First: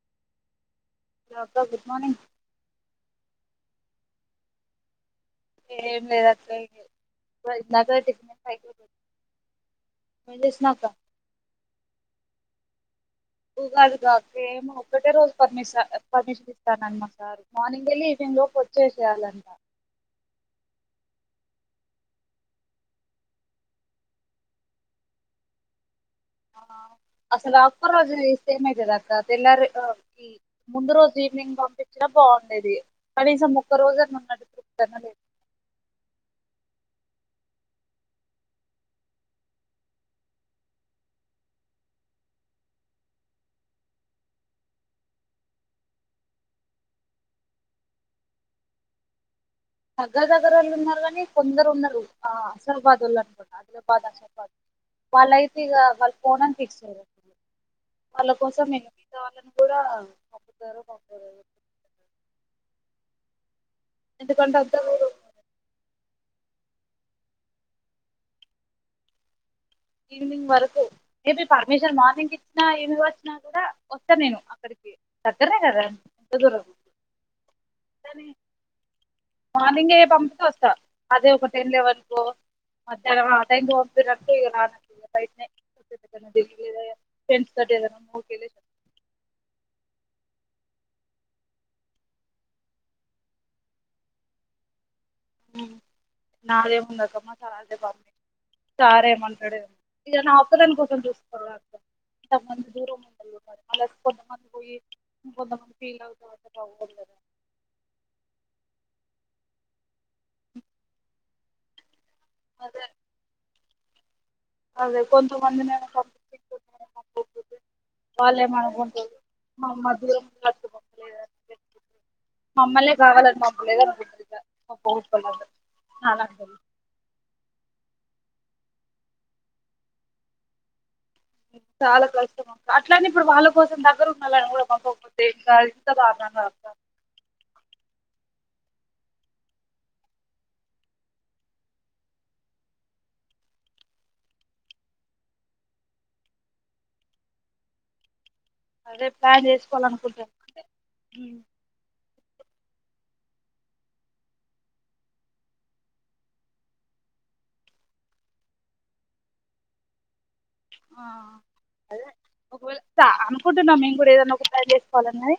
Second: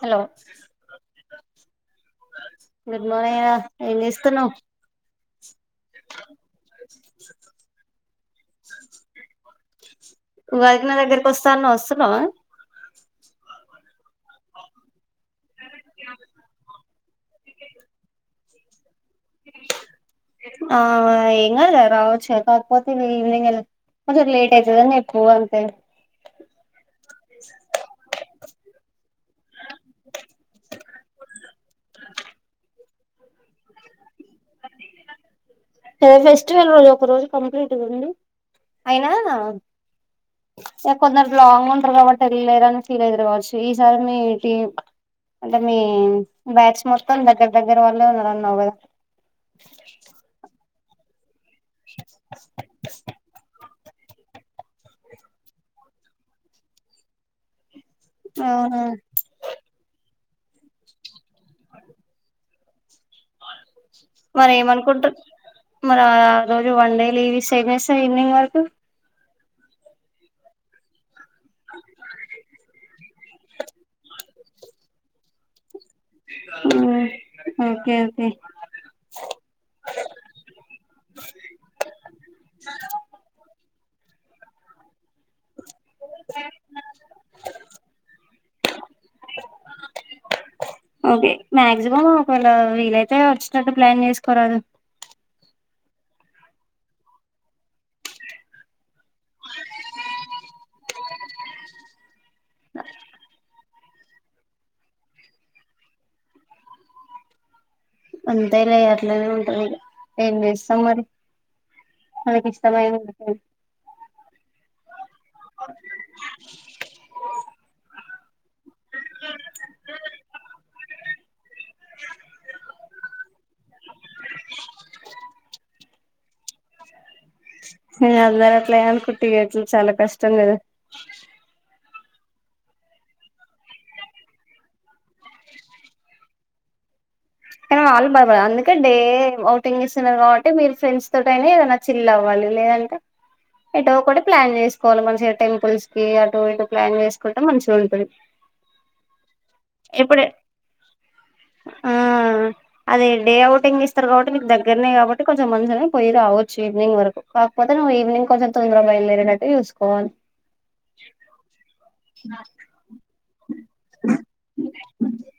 Hello hello అక్క good morning ఎం చేస్తున్నావ్ ఎం లేదక్కా ఇగ వదినతోటి ఇప్పుడే పైకి వచ్చినం వదిన దగ్గరకొస్తా అన్నావ్ వస్తున్నావా ఉగాదికాక్క ఏమో ఒకటే రోజ్ పర్మిసా పర్మిషన్ ఇస్తానన్నారు మా సార్ మార్నింగ్ వెళ్ళి ఈవినింగ్ లోకి వచ్చేస్ ఆ ఆ రావోచ్చుగా కాకపోతే ఇ ఈవినింగ్ వెళ్, కొంచెం లేట్ అయితదని చెప్పు అంతే ఆ అసలు ఆ ఒక్క రోజే ఎమైతాదిక్క తెల్లారి ఆ కి ముందు రోజు ఈవినింగ్ పంపించినా బాగుండేది, కనీసం ఒక్క రోజన్నా ఉండ [unintelligible] ఫెస్టివల్ రోజు ఒక రోజు కంప్లీట్గా ఉండి అయినా సరే కొందరు లాంగ్ ఉంటారు కాబట్టి వెళ్ళలేరని ఫీల్ అయితరు కావచ్చు ఈసారి మీటి అంటే మీ బ్యాచ్ మొత్తం దగ్గర దగ్గర వాళ్లే ఉన్నారు అన్నావ్ కదా దగ్గర దగ్గరోళ్లు ఉన్నారు కానీ కొందరు ఉన్నారు ఆ ఆసిఫాబాద్ ఒళ్ళు అనుకుంట [unintelligible] వాళ్ళైతే ఇక వాళ్లు పొనని ఫిక్స్ ఐన్రు వాళ్ళ కోసం అవునా మేము మిగతా వాళ్ళకి కూడా పంపుతారో పంపారో మరి ఏమనుకుంటూరు మరి ఆ రోజు వన్ డే లీవ్ ఇస్తే ఎం చేస్తావ్ ఈవినింగ్ వరకు ఈవినింగ్ వరకు ఇది పెర్మిషన్ మార్నింగ్ ఇచ్చినా ఏం కా చినా కూడా వస్తాను నేను అక్కడికి దగ్గరనే కదా ఎంత దూరం హ్మ్మ్ ఓకే ఓకే మార్నింగ్ పంపితే వస్తా అదే ఒక టెన్ లెవెన్ కు మధ్యాహ్నం ఆ టై [unintelligible] ఇగ బయటనే [unintelligible] ఫ్రెండ్స్ తోటి [unintelligible] ఓకే మాక్సిమం ఒకేవేళ వీలైతే వచ్చేటట్టు ప్లాన్ చేసుకోరాదు నాది ఏం ఉంది అక్క మా సార్ అంటే [unintelligible] సారేమంటాడు ఏమో ఇద నా ఒక్కదాని కోసం చూసుకోవల అక్క కొంతమంది దూరం ఉండారూ మ అలా కొంతమంది పోయి కొంతమంది ఫీల్ అవుతారుంట బాగుండదు కదా అంతేలే అట్లానీ ఉంటది ఈగ ఏం చేస్తాం మరి మనకి అదే ఇష్టమైనది అదే కొంతమంది [inaudible] వాళ్ళేమో అనుకుంటారు మనం దూరం నుంచి వచ్చేతట్టు లేదని మమ్మల్నే కావాలని పంపలేదు అనుకుంటారు ఇగ [unintelligible] ఇగ అందరూ అట్లానే అనుకుంటే ఇగ చాలా కష్టం కదా చాల కష్టం అక్క అట్లానీ ఇప్పుడు వాళ్ళ కోసం దగ్గర ఉంనోలని కూడా పంపకపోతే ఇంకా ఎంత దారుణం కదక్క కానీ వాళ్ళు అందుకే డే ఓటింగ్ ఇస్తున్నారు కాబట్టి మీ ఫ్రెండ్ తోటైన ఏదైనా చిల్ అవ్వాలి లేదంటే ఎటో ఒకటి ప్లాన్ చేసుకోవాలి మంచిగా టెంపుల్స్ కి అటు ఇటు ప్లాన్ చేసుకుంటే మంచిగా ఉంటుంది అదే ప్లాన్ చేసుకోవాల అనుకుంట అదే డే అవుటింగ్ ఇస్తారు కాబట్టి మీకు దగ్గరనే కాబట్టి కొంచెం మంచిగానే పోయి రావచ్చు ఈవినింగ్ వరకు కాకపోతే నువ్వు ఇవినింగ్ కొంచెం తొందరగా బయలుదేరేటట్టు చూసుకోవాలి ఆ అదే ఒకవేళ స అనుకుంటున్నాం మేము కూడా ఏదన్నా ఒకటి ట్రై చేసుకోవాలన్న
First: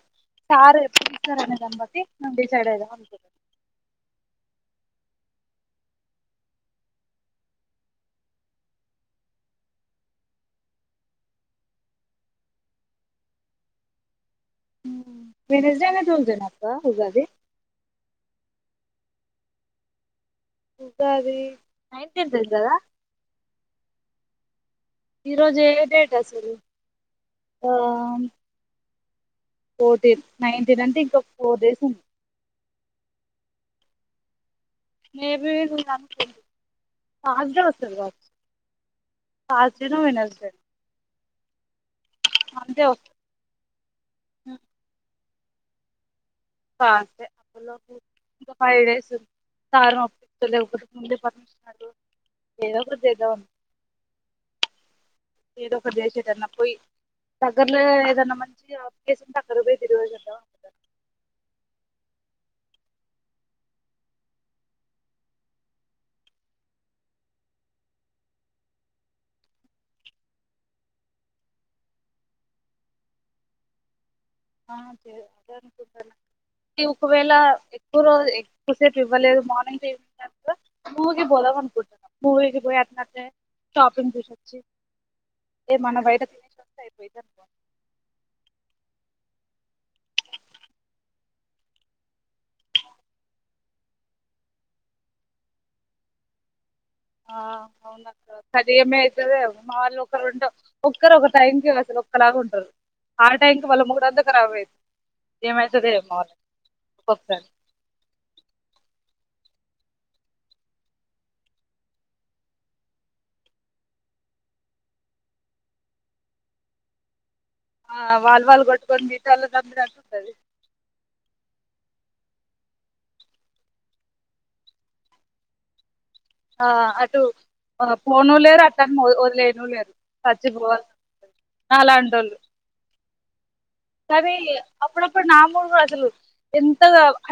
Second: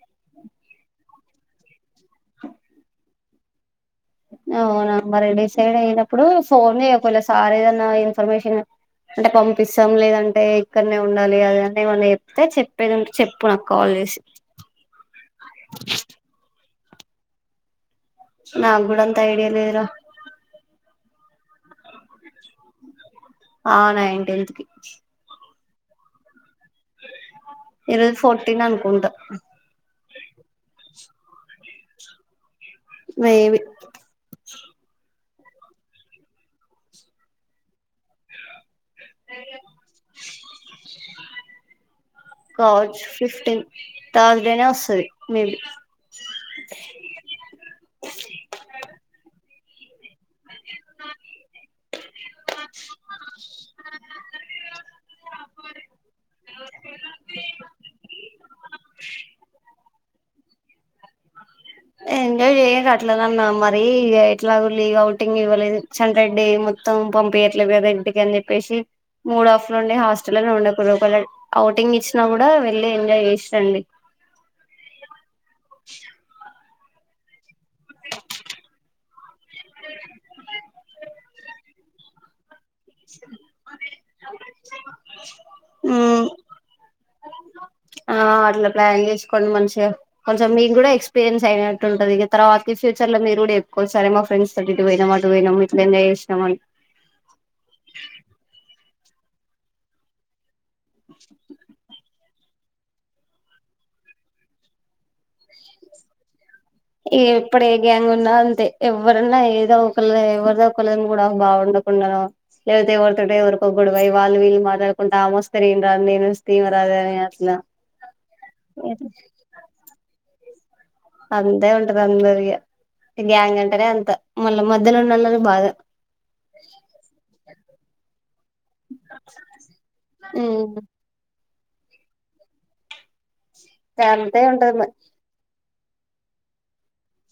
సార్ ఎప్పుడిస్తారు అనే దాన్ని బట్టి మేము డిసైడ్ అయిదాము అని అనుకు అవునా మరి డిసైడ్ అయినప్పుడు ఫోన్ కూడా ఎతలే సార్ ఏదన్నా ఇన్ఫర్మేషన్ అంటే పంపిస్తాం లేదంటే ఇక్కడనే ఉండాలి అద అన్న ఏమన్నా చెప్తే చెప్పేదింటే చెప్పు నాకు కాల్ చేసి వెడ్నెస్డే నా ట్యూస్డే నా అక్క ఉగాది నాకు కూడా అంత ఐడియా లేదురా ఉగాది నైటెంత్ కి కదా ఆ నైటెంత్ కి ఈరోజు ఏ డేట్ అసలు ఆ ఈరోజు ఫోర్టీన్ అనుకుంట ఫోర్టీన్ నైన్టీన్ అంటే ఇంక ఫోర్ డేస్ ఉంది మేబి మేబి నువ్వు [unintelligible] హాలిడే వస్తాది కావచ్చు పాస్ చేయను నేను ఎళ్తే కావచ్చు వస్తది ఫిఫ్టీన్ తౌజనే వస్తది మేబి తర్సుడే ఇంకా ఫైవ్ డేస్ సారును ఓప్పితలేవు ముందే పర్మిషను అడుగు ఏదో ఒకటి చేద్దాం అ ఏదో ఒకటి జేసి ఏటన్న పోయి దగ్గరలో ఏదన్నా మంచి ప్లేస్ ఉంటే అక్కడ పోయి తిరిగేషి అద్దం ఎ ఎంజాయ్ చేయండి అట్లానన్న మరి ఇగ ఎట్లాగు లీఔటింగ్ ఇవ్వలేదు ఇచ్చన్ రేడ్డి మొత్తం పే ఎట్ల బ్రదర్ ఇంటికి అని చెప్పేసి మూడు హఫ్ లుండి హాస్టల్లనే ఉండకూలీ లోపలే ఔటింగ్ ఇచ్చినా కూడా వెళ్ళి ఎంజాయ్ చేసిరండి ఆ చే అదే అనుకుంటాన ఒకవేళ ఒకరోజే ఎక్కువ సేపు ఇవ్వలేదు మార్నింగ్ [unintelligible] ఊగి పోదమనుకుం ఉరికి పోయి ఆ టాపింగ్ చూసొచ్చి ఏమన్న బయట తినేషస్తే అయిపై ఖాతం ఆ అట్లా ప్లాన్ చేసుకోండి మంచిగా కొంచెం మీకు కూడా ఎక్స్పీరియన్స్ అయినట్టు ఉంటంది ఇగ తర్వాతికి ఫ్యూచర్ లో మీరు కూడా చెప్పుకోవచ్చు అరె మా ఫ్రెండ్స్ తోటి ఇటు పోయినాము అటు పోయినాము ఇట్లా ఎంజాయ చేసినాం అని ఆ అవునక్క కది ఏమి అయితదో ఏమో మా వాళ్ళు ఒకరుంటే ఒక్కరు ఒక టైంకి అసలు ఒక్కలాగా ఉం ఆ టైంకి వాళ్ళ మూడంత కారాబైంది ఏమయితదేమో ఆ ఈ ఎప్పుడు ఏ గ్యాంగ్ ఉన్నా అంతే ఎవ్వరున్నా ఏదో ఒకన్లే ఎవరిదో ఒకళని కూడా బాగుండకుండానో లేదైతే ఎవరితోటో ఎవరికో గోడవై వాళ్ళు వీళ్ళు మాట్లాడుకుంట ఆమస్తే నేను రాను నేను వస్తే ఇమే రాదని అట్ల ఆ వాల్ వాల్ కొట్టుకొని మిగతోల్ల చంపినట్టు ఉంటది అంతే ఉంటది అంద రియా గ్యాంగ్ అంటానే అంత మళ్ళా మధ్యలున్నోళ్ళది బాధ ఆ అటు పోను లేరు అట్టను వదిలేయను లేరు చచ్చిపోవాలనీ నాలా టోళ్ళు కానీ అంతే ఉంటది అప్పుడుప్పుడు నా మూడ్ కూడా అసలు ఎంత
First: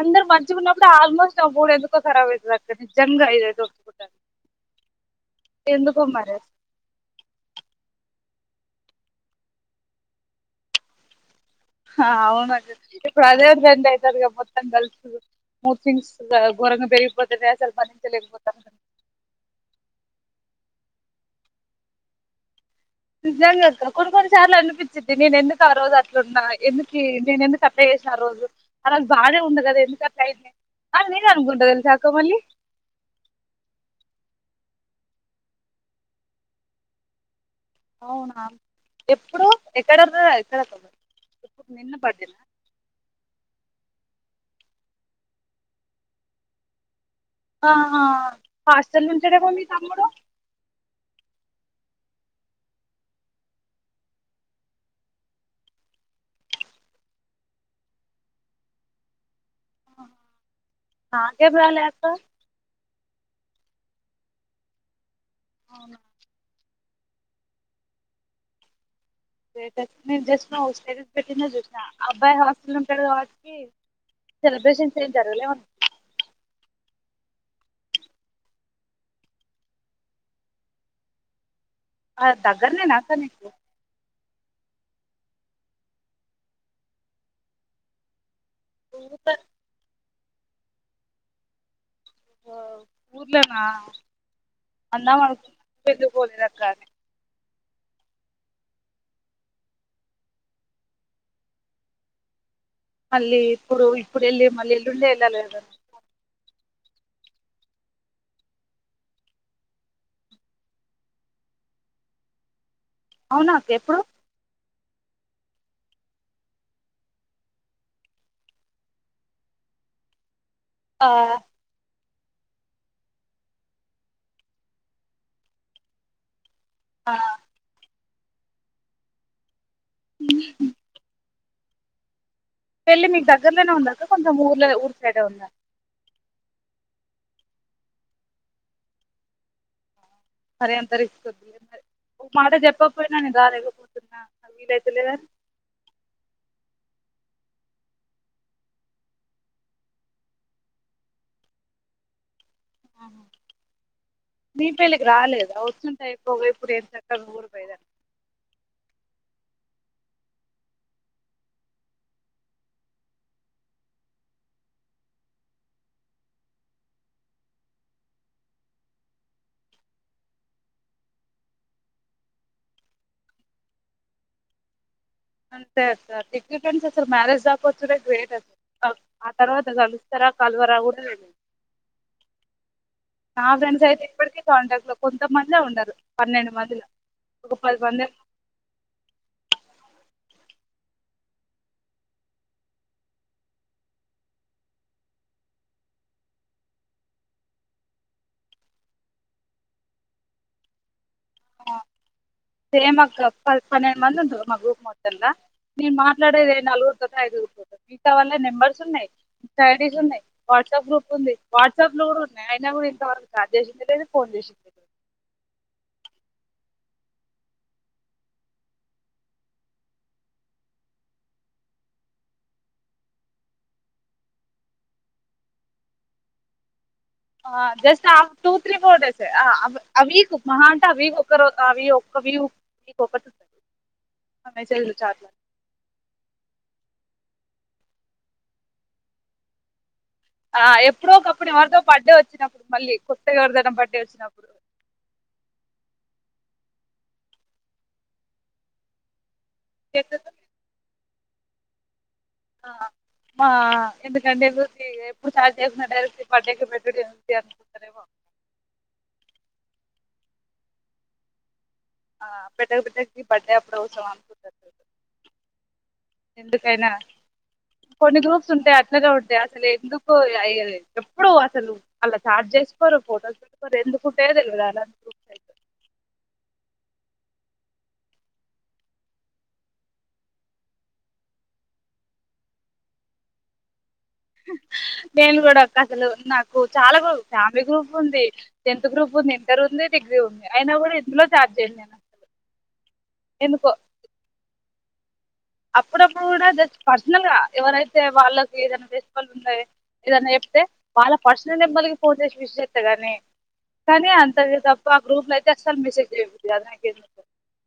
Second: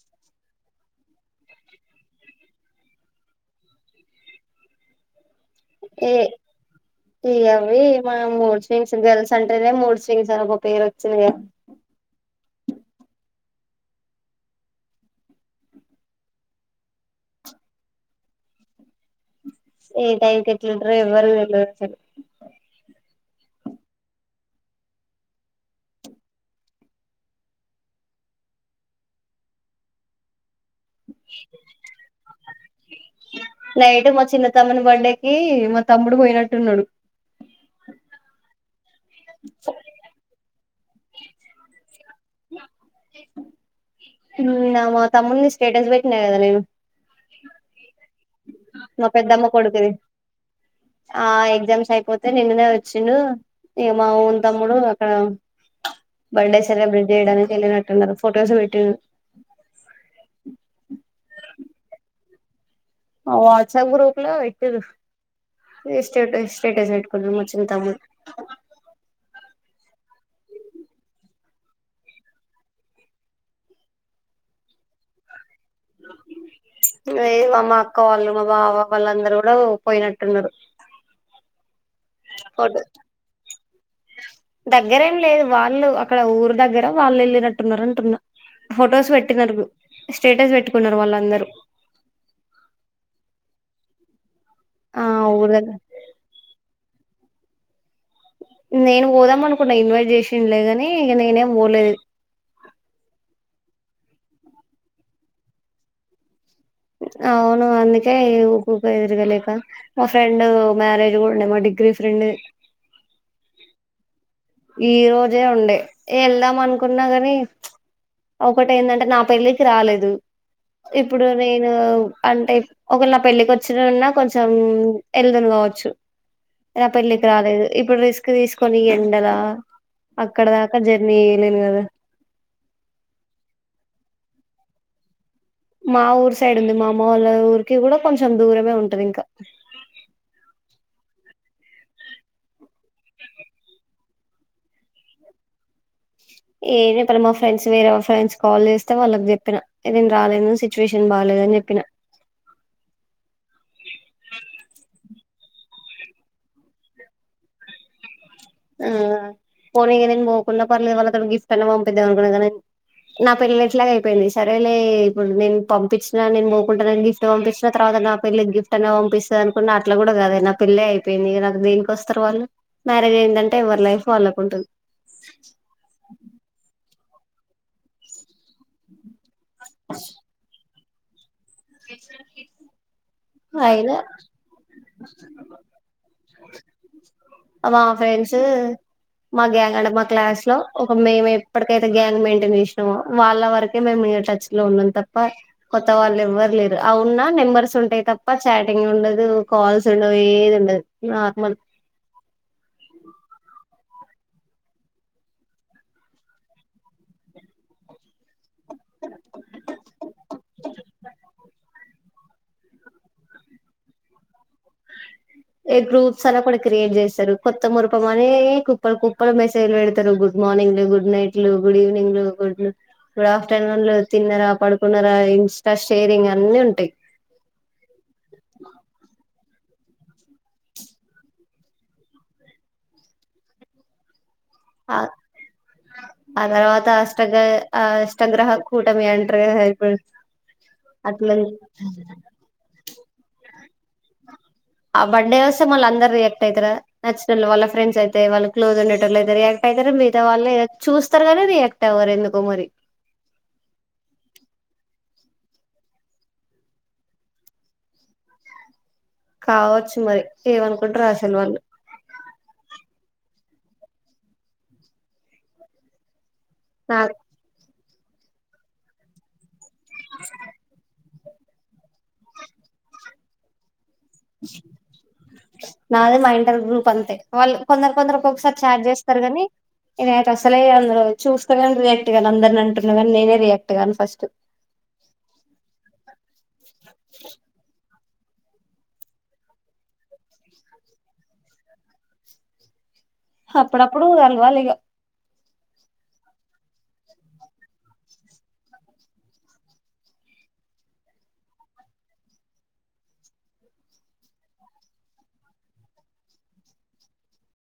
అందరు మంచిగున్నప్పుడే ఆల్మోస్ట్ నా ముడు ఎందుకో ఖరాబ్ అయితది అక్క నిజంగా ఇదైతే ఒప్పుకుంట ఏ మరి ఇ అవ్వీ మన మూడు స్వింగ్స్ గల్స్ అంటేనే మూడు స్వింగ్స్ అని ఒక పేరు వచ్చింది కదా హా అవునక్క ఇప్పుడు అదే ట్రెండ్ అయితంది గా మొత్తం గల్స్ ది మూడ్ స్వింగ్స్ గోరంగా పెరిగిపోతనే అసలు బరించలేక పోతన్న ఏ టైంకు ఎట్లుంటరో ఎవ్వరికి తెల్వదు అసలు నిజంగక్క కొన్ని కొన్నిసార్లు అనిపిచిద్ది నేను ఎందుకు ఆ రోజు అట్లున్న ఎందుకి నేను ఎందుకు అట్లా ఆ రోజు ఆరోజు బాగానే ఉన్న కదా ఎందుకు అట్లయింది కాదు నేనే అనుకుంట తెల్సా అక్క మళ్ళీ నైట్ మా చిన్న తమ్ముని బండెక్కి మా తమ్ముడు పోయినట్టున్నడు అవునా ఎప్పుడు ఎక్కడ అర్థం ఎక్కడ అక్క మరి నిన్న మా తమ్ముంది స్టేటస్ పెట్టిన కదా నేను ఆహ హాస్టల్ మా పెద్దమ్మ ఉంటాడేమో మీ కొడుకుది తమ్ముడు ఆ ఎగ్జామ్స్ అయిపోతే నిన్ననే వచ్చిండు ఇగ మావోని తమ్ముడు అక్కడ బర్త్డే సెలబ్రేట్ చేయడానికి ఏళ్ళినట్టున్నారు ఫొటోస్ పెట్టిరు నాకేం రాలే అక్క వాట్సాప్ గ్రూపు ల పెట్టిరు అవునా ఇగ స్టేటస్ స్టేటస్ పెట్టుకున్నాడు మా చిన్న తమ్ముడు స్టేటస్ నేను జస్ట్ నౌ స్టేటస్ పెట్టిందే చూసినా అబ్బాయి హాస్టల్ల ఉంటడు కాబట్టి సెలబ్రేషన్స్ ఎం జరగలేవా? ఆ ఇంగా ఈ మా అక్క వాళ్ళు మా బావ వాళ్ళు అందరు కూడా పోయినట్టున్నరు. ఆ దగ్గర్నేనా అక్కా నీకు. దగ్గరేం లేదు. వాళ్ళు అక్కడ ఊరు దగ్గర వాళ్ళు వెళ్ళినట్టున్నరు అంటున్నా. ఫొటోస్ ఊర్లో పెట్టినరు. స్టేటస్ పెట్టుకున్నరు వాళ్ళందరూ. ఆ ఊర్లనా ఆ అన్నా ఊరు దగ్గర [inaudible] పెళ్ళికి పోలేదక్కా అని నేను పోదాం అనుకున్నా ఇన్వేట్ చేసిన్లేగాని ఇగా నేనే పోలేదు మళ్లీ ఇప్పుడు ఇప్పుడు ఎళ్లి మళ్లీ ఎల్లుండే ఎళ్లాలి కదా అవును అందుకే ఇగా ఊకూకే తిరగలేకా మా ఫ్రెండ్ మ్యారేజ్ కూడా ఉండే మా డి గ్రీ ఫ్రెండ్ ది అవునా అక్క ఎప్పుడు ఈ రోజే ఉండే ఎ ఎళ్దాం అనుకున్నా కానీ చ్ ఒకటి ఏందంటే నా పెళ్ళికి రాలేదు. ఆ ఇప్పుడు నేను అంటే ఒక వెలా నా పెళ్ళికి వచ్చినున్నా కొంచెం ఎల్దును కావచ్చు. నా ఆ పెళ్లికి రాలేదు. ఇప్పుడు రిస్క్ తీసుకొని ఎండలా అక్కడ దాక జర్నీ లేను కదా పెళ్ళి మీకు దగ్గరలోనే ఉందా అక్కా. కొంచం ఊర్ల ఊరు సైడే ఉందా. మా ఊరు సైడ్ ఉంది. మా అమ్మవాల ఊరికి కూడా కొంచెం దూరమే ఉంటది ఇంకా. మరి అంత రిస్క్ వద్దులే మరి. ఒ మాట చెప్పకపోయినవు నేను రాలేకపోతున్నా నాకు వీలైతలేదని. ఏం చెప్పాలె మా ఫ్రెండ్స్ వేరే ఫ్రెండ్స్ కాల్ చేస్తే వాళ్ళకి చెప్పినా నేను రాలేను సిచ్యువేషన్ బాలే దు అని చెప్పినా. ఆహా మీ పెళ్లికి రాలే వచ్చుంటే అయిపోవుగా ఇప్పుడు ఏం చక్కగా ఊరుకు పోయేదానివి. ఆ పోనీ ఇగా నేను పోకుండా పర్లేదు వాళ్ళతోని గిఫ్ట్ అన్నా పంపిద్దాం అనుకున్నా కానీ నా పెళ్లి ఎట్లాగు అయిపోయింది. సరేలే ఇప్పుడు నేను పంపించినా నేను పోకుంటనే గిఫ్ట్ పంపించిన తర్వా నా పెళ్లికి గిఫ్ట్ అన్నా పంపిస్తదనుకున్నా అట్లా కూడా కాదే నా పెళ్ళె అయిపోయింది నాకు దేనికి వస్తరు వాళ్లు. మ్యారేజ్ అయిందంటే ఎవరి లైఫ్ వాళ్లకుంటుంది. అంతే అక్కా తిక్ ఫ్రెండ్స్ అసలుకు మ్యారేజ్ రాకపోతుడే గ్రేట్ అసలు ఆ ఆ తర్వాత కలుస్తరా కలవరా కూడా తెలవది. కేసర్ కిట్స్ నా ఫ్రెండ్స్ అయితే ఇప్పటికీ కాంటాక్ట్ లో కొంతమందె ఉన్నరు పన్నెండు మందిల. మా ఫ్రెండ్స్ మా గ్యాంగ్ అంటే మా క్లాస్లో ఒక మేము ఎప్పటికైతే గ్యాంగ్ మెయింటెన్ చేసినమో వాళ్ళ వరకే మేము ఇగా టచ్ లో ఉన్నాం తప్పా కొత్తవాళ్లు ఎవ్వరు లేరు ఆ ఉన్నా నెంబర్స్ ఉంటయి తప్పా చాటింగ్ ఉండదు, కాల్స్ ఉండవు, ఏది ఉండదు. నార్మల్ ఆ సేమ్ అక్కా ప పన్నెండు మంది ఉంటరు మా గ్రూప్ మొత్తంలా. నేను మాట్లాడేది ఎ నలుగురుతోనో ఐదు గురుతోటో మిగతా వాల్లయి నెంబర్స్ సున్నయి, ఐడిస్ ఉన్నయి, వాట్సప్ గ్రూప్ ఉంది. వాట్సాప్లు కూడా ఉన్నయి అయినా కూడా ఇంతవరకు చాట్ చేసింది లేదు, ఫోన్ చేసింది లేదు. ఏ గ్రూప్స్ అని ఒకటి క్రియేట్ చేస్తరు. కొత్త మురిపం అని కుప్పలు కుప్పలు మెసేజ్లు పెడతరు గుడ్ మార్నిం ర్నింగ్లు, గుడ్ నైట్లు, గుడ్ ఈవినింగ్ లు గుడ్ గుడ్ ఆఫ్టర్నూన్లు, తిన్నరా, పడుకున్నరా ఇన్స్టా షేరింగ్ అన్ని ఉంటయి. ఆ జస్ట్ ఆ టూ త్రీ ఫోర్ డేసే ఆ ఆ వీకు మహా అంటే ఆ వీకు ఒక్క రోజు అవి ఒక్క వి కు ఒక్క [inaudible] ఆ ఆ తర్వాత అష్టగా ఆ అష్టగ్రహ కూటమి అంటరు కదా ఇప్పుడు ఆ ఎప్పుడో అట్లా ఒకప్పుడు ఎవరిదో బర్త్డే వచ్చినప్పుడు మళ్ళీ కొత్తగా ఎవరిదైనా బర్డే వచ్చినప్పుడు. ఆ బర్త్డే వస్తే మల్ల అందరు రియాక్ట్ అయితార నచ్చినోలు వాళ్ళ ఫ్రెండ్స్ అయితే వాళ క్లోజ్ ఉండేటోళ్లు అయితే రియాక్ట్ అయితరూ మిగతా వాళ్ళు చూస్తారు గానీ రియాక్ట్ అవ్వరు ఎందుకు ఆ ఆ ఎందుకంటే ఎవరికి ఇప్పుడు చాట్ చేయకుండా డైరెక్ట్ ఇంపార్టెంట్ పెట్టుడేమో చెయ్యొచ్చు అనుకుంటారేమో. కావచ్చు మరి ఏమనుకుంటారో అసలు వాళ్ళు. ఆ పెట్టక పెట్టక కి బర్డే అప్పుడు అవసరమా అనుకుంట ఎందుకైనా నా కొన్ని గ్రూప్స్ ఉంటాయి అట్లానే ఉంటాయి అసలు ఎందుకు అ ఎప్పుడు అసలు ఆన్ల చాట్ చేసి చేసుకోరు ఫోటోస్ పెట్టుకోరు ఎందుకు నాదే మా ఇంటర్ గ్రూప్. అంతే వాళ్ళు కొందరు కొందరు ఒక్కొక్కసారి చాట్ చేస్తారు గాని నేయితే అసలే అందరు చూస్తా కానీ రియాక్ట్ కాగా అందరిని అంటున్నా కానీ నేనే రియాక్ట్గాను ఫస్ట్. నేను కూడా అసలు నాకు చాలా ఫ్యామిలీ గ్రూప్ ఉంది. టెన్త్ గ్రూప్ ఉంది ఇంటర్ ఉంది డిగ్రీ ఉంది అయినా కూడా ఎందులో చాట్ చేయను నేను అసలు ఎందుకో అప్పుడప్పుడు కలవాలి ఇక అప్పుడప్పుడు కూడా జస్ట్ పర్సనల్ గా ఎవరైతే వాళ్ళకి ఏదైనా ఫెస్టివల్ ఉండ ఏదైనా చెప్తే వాళ్ళ పర్సనల్ నెంబర్లకి ఫోన్ చేసి విష్ చేస్తా గాని కానీ అంత తప్ప ఆ గ్రూప్ లో అయితే అసలు మెసేజ్ చెయ్య బుద్ధి కాదు నాకెందుకో